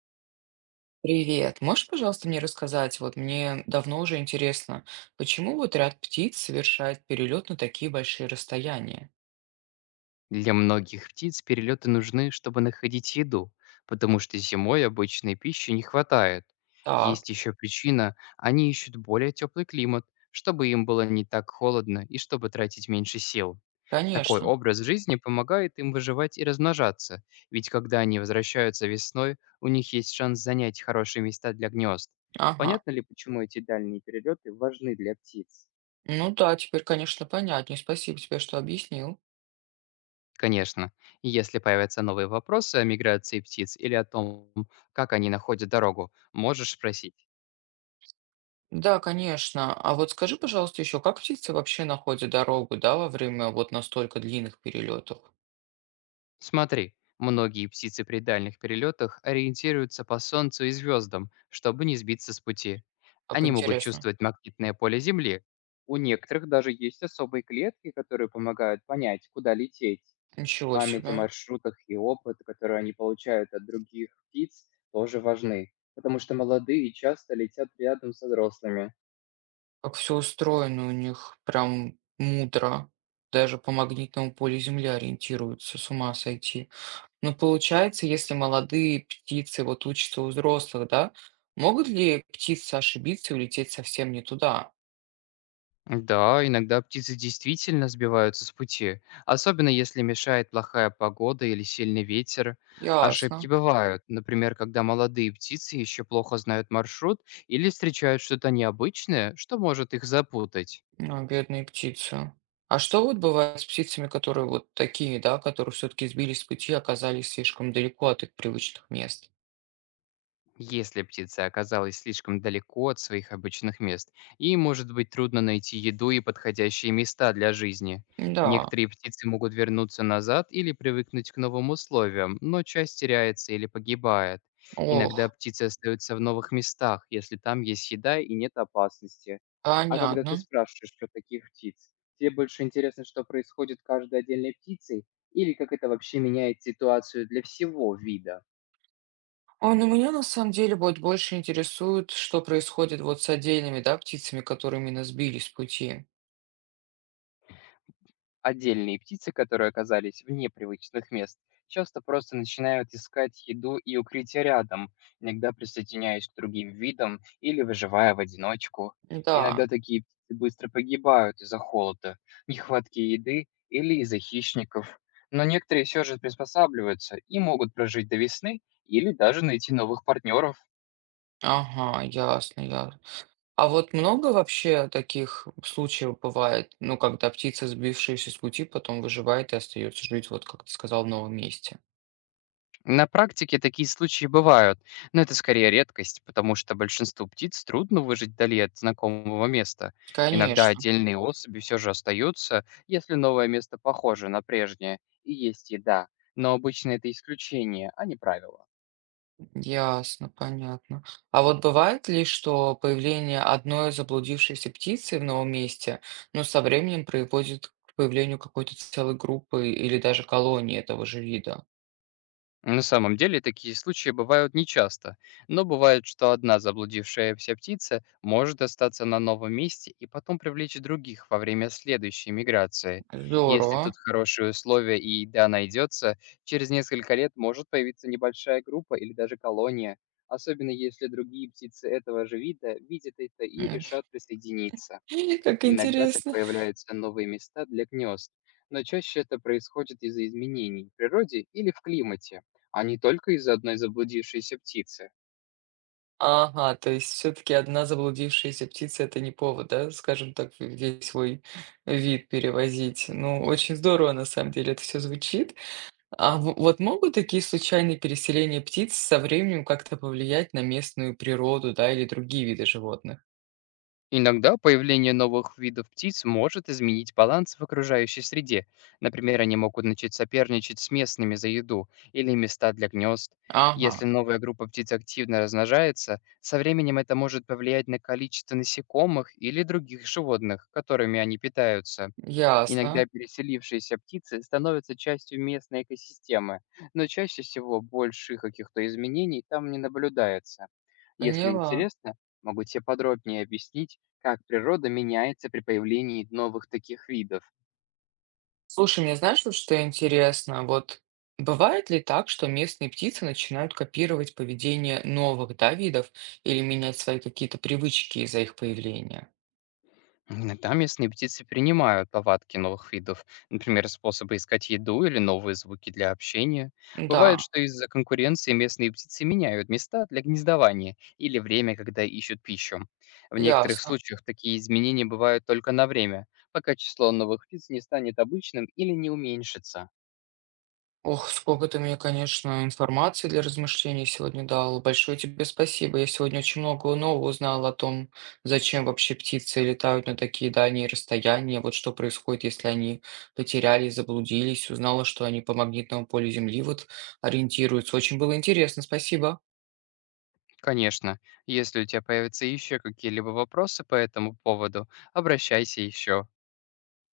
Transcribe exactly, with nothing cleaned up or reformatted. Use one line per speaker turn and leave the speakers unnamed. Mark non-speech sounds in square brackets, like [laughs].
Привет. Можешь, пожалуйста, мне рассказать, вот мне давно уже интересно, почему вот ряд птиц совершает перелет на такие большие расстояния?
Для многих птиц перелеты нужны, чтобы находить еду, потому что зимой обычной пищи не хватает.
Так,
Есть еще причина, они ищут более теплый климат, чтобы им было не так холодно и чтобы тратить меньше сил. Такой
конечно.
образ жизни помогает им выживать и размножаться, ведь когда они возвращаются весной, у них есть шанс занять хорошие места для гнезд.
Ага.
Понятно ли, почему эти дальние перелеты важны для птиц?
Ну да, теперь, конечно, понятнее. Спасибо тебе, что объяснил.
Конечно. И Если появятся новые вопросы о миграции птиц или о том, как они находят дорогу, можешь спросить.
Да, конечно. А вот скажи, пожалуйста, еще, как птицы вообще находят дорогу, да, во время вот настолько длинных перелетов?
Смотри, многие птицы при дальних перелетах ориентируются по солнцу и звездам, чтобы не сбиться с пути.
Как
Они могут
интересно.
чувствовать магнитное поле Земли. У некоторых даже есть особые клетки, которые помогают понять, куда лететь.
Ничего
Память о
себе.
маршрутах и опыт, который они получают от других птиц, тоже важны, потому что молодые часто летят рядом со взрослыми.
Как все устроено у них, прям мудро, даже по магнитному полю Земли ориентируются, с ума сойти. Ну, получается, если молодые птицы вот учатся у взрослых, да, могут ли птицы ошибиться и улететь совсем не туда?
Да, иногда птицы действительно сбиваются с пути, особенно если мешает плохая погода или сильный ветер. Ошибки
Ясно.
бывают, например, когда молодые птицы еще плохо знают маршрут или встречают что-то необычное, что может их запутать.
А, бедные птицы. А что вот бывает с птицами, которые вот такие, да, которые все-таки сбились с пути, оказались слишком далеко от их привычных мест?
Если птица оказалась слишком далеко от своих обычных мест, ей может быть трудно найти еду и подходящие места для жизни.
Да,
Некоторые птицы могут вернуться назад или привыкнуть к новым условиям, но часть теряется или погибает. Иногда
ох,
птицы остаются в новых местах, если там есть еда и нет опасности. А когда ты
понятно.
спрашиваешь про таких птиц, тебе больше интересно, что происходит с каждой отдельной птицей, или как это вообще меняет ситуацию для всего вида?
Ой, ну меня на самом деле вот больше интересует, что происходит вот с отдельными, да, птицами, которые именно сбились с пути.
Отдельные птицы, которые оказались вне привычных мест, часто просто начинают искать еду и укрытие рядом, иногда присоединяясь к другим видам или выживая в одиночку.
Да,
Иногда такие птицы быстро погибают из-за холода, нехватки еды или из-за хищников. Но некоторые все же приспосабливаются и могут прожить до весны или даже найти новых партнеров.
ага, ясно, ясно. А вот много вообще таких случаев бывает, ну, когда птица, сбившаяся с пути, потом выживает и остается жить, вот как ты сказал, в новом месте?
На практике такие случаи бывают, но это скорее редкость, потому что большинству птиц трудно выжить вдали от знакомого места. Иногда
Конечно,
отдельные особи все же остаются, если новое место похоже на прежнее и есть еда, но обычно это исключение, а не правило.
ясно, понятно. А вот бывает ли, что появление одной заблудившейся птицы в новом месте, ну, со временем приводит к появлению какой-то целой группы или даже колонии этого же вида?
На самом деле такие случаи бывают нечасто, но бывает, что одна заблудившаяся птица может остаться на новом месте и потом привлечь других во время следующей миграции. Если
Здорово.
тут хорошие условия и еда найдется, через несколько лет может появиться небольшая группа или даже колония, особенно если другие птицы этого же вида видят это и
М.
решат присоединиться.
[laughs] Как
Иногда так
интересно.
появляются новые места для гнезд, но чаще это происходит из-за изменений в природе или в климате, а не только из-за одной заблудившейся птицы.
Ага, то есть все таки одна заблудившаяся птица- это не повод, да, скажем так, в весь свой вид перевозить. Ну, очень здорово, на самом деле, это все звучит. А в вот могут такие случайные переселения птиц со временем как-то повлиять на местную природу, да, или другие виды животных?
Иногда появление новых видов птиц может изменить баланс в окружающей среде. Например, они могут начать соперничать с местными за еду или места для гнезд. Если
Ага,
новая группа птиц активно размножается, со временем это может повлиять на количество насекомых или других животных, которыми они питаются.
ясно,
Иногда переселившиеся птицы становятся частью местной экосистемы, но чаще всего больших каких-то изменений там не наблюдается. Если
поняла.
интересно, могу тебе подробнее объяснить, как природа меняется при появлении новых таких видов.
Слушай, мне знаешь, вот что интересно? Вот бывает ли так, что местные птицы начинают копировать поведение новых, да, видов или менять свои какие-то привычки из-за их появления?
М, Там местные птицы принимают повадки новых видов, например, способы искать еду или новые звуки для общения. Бывает,
Да,
что из-за конкуренции местные птицы меняют места для гнездования или время, когда ищут пищу. В некоторых
ясно.
случаях такие изменения бывают только на время, пока число новых птиц не станет обычным или не уменьшится.
Ох, сколько ты мне, конечно, информации для размышлений сегодня дал. Большое тебе спасибо. Я сегодня очень много нового узнал о том, зачем вообще птицы летают на такие дальние расстояния, вот что происходит, если они потерялись, заблудились. Узнала, что они по магнитному полю Земли вот ориентируются. Очень было интересно. Спасибо.
Конечно, если у тебя появятся еще какие-либо вопросы по этому поводу, обращайся еще.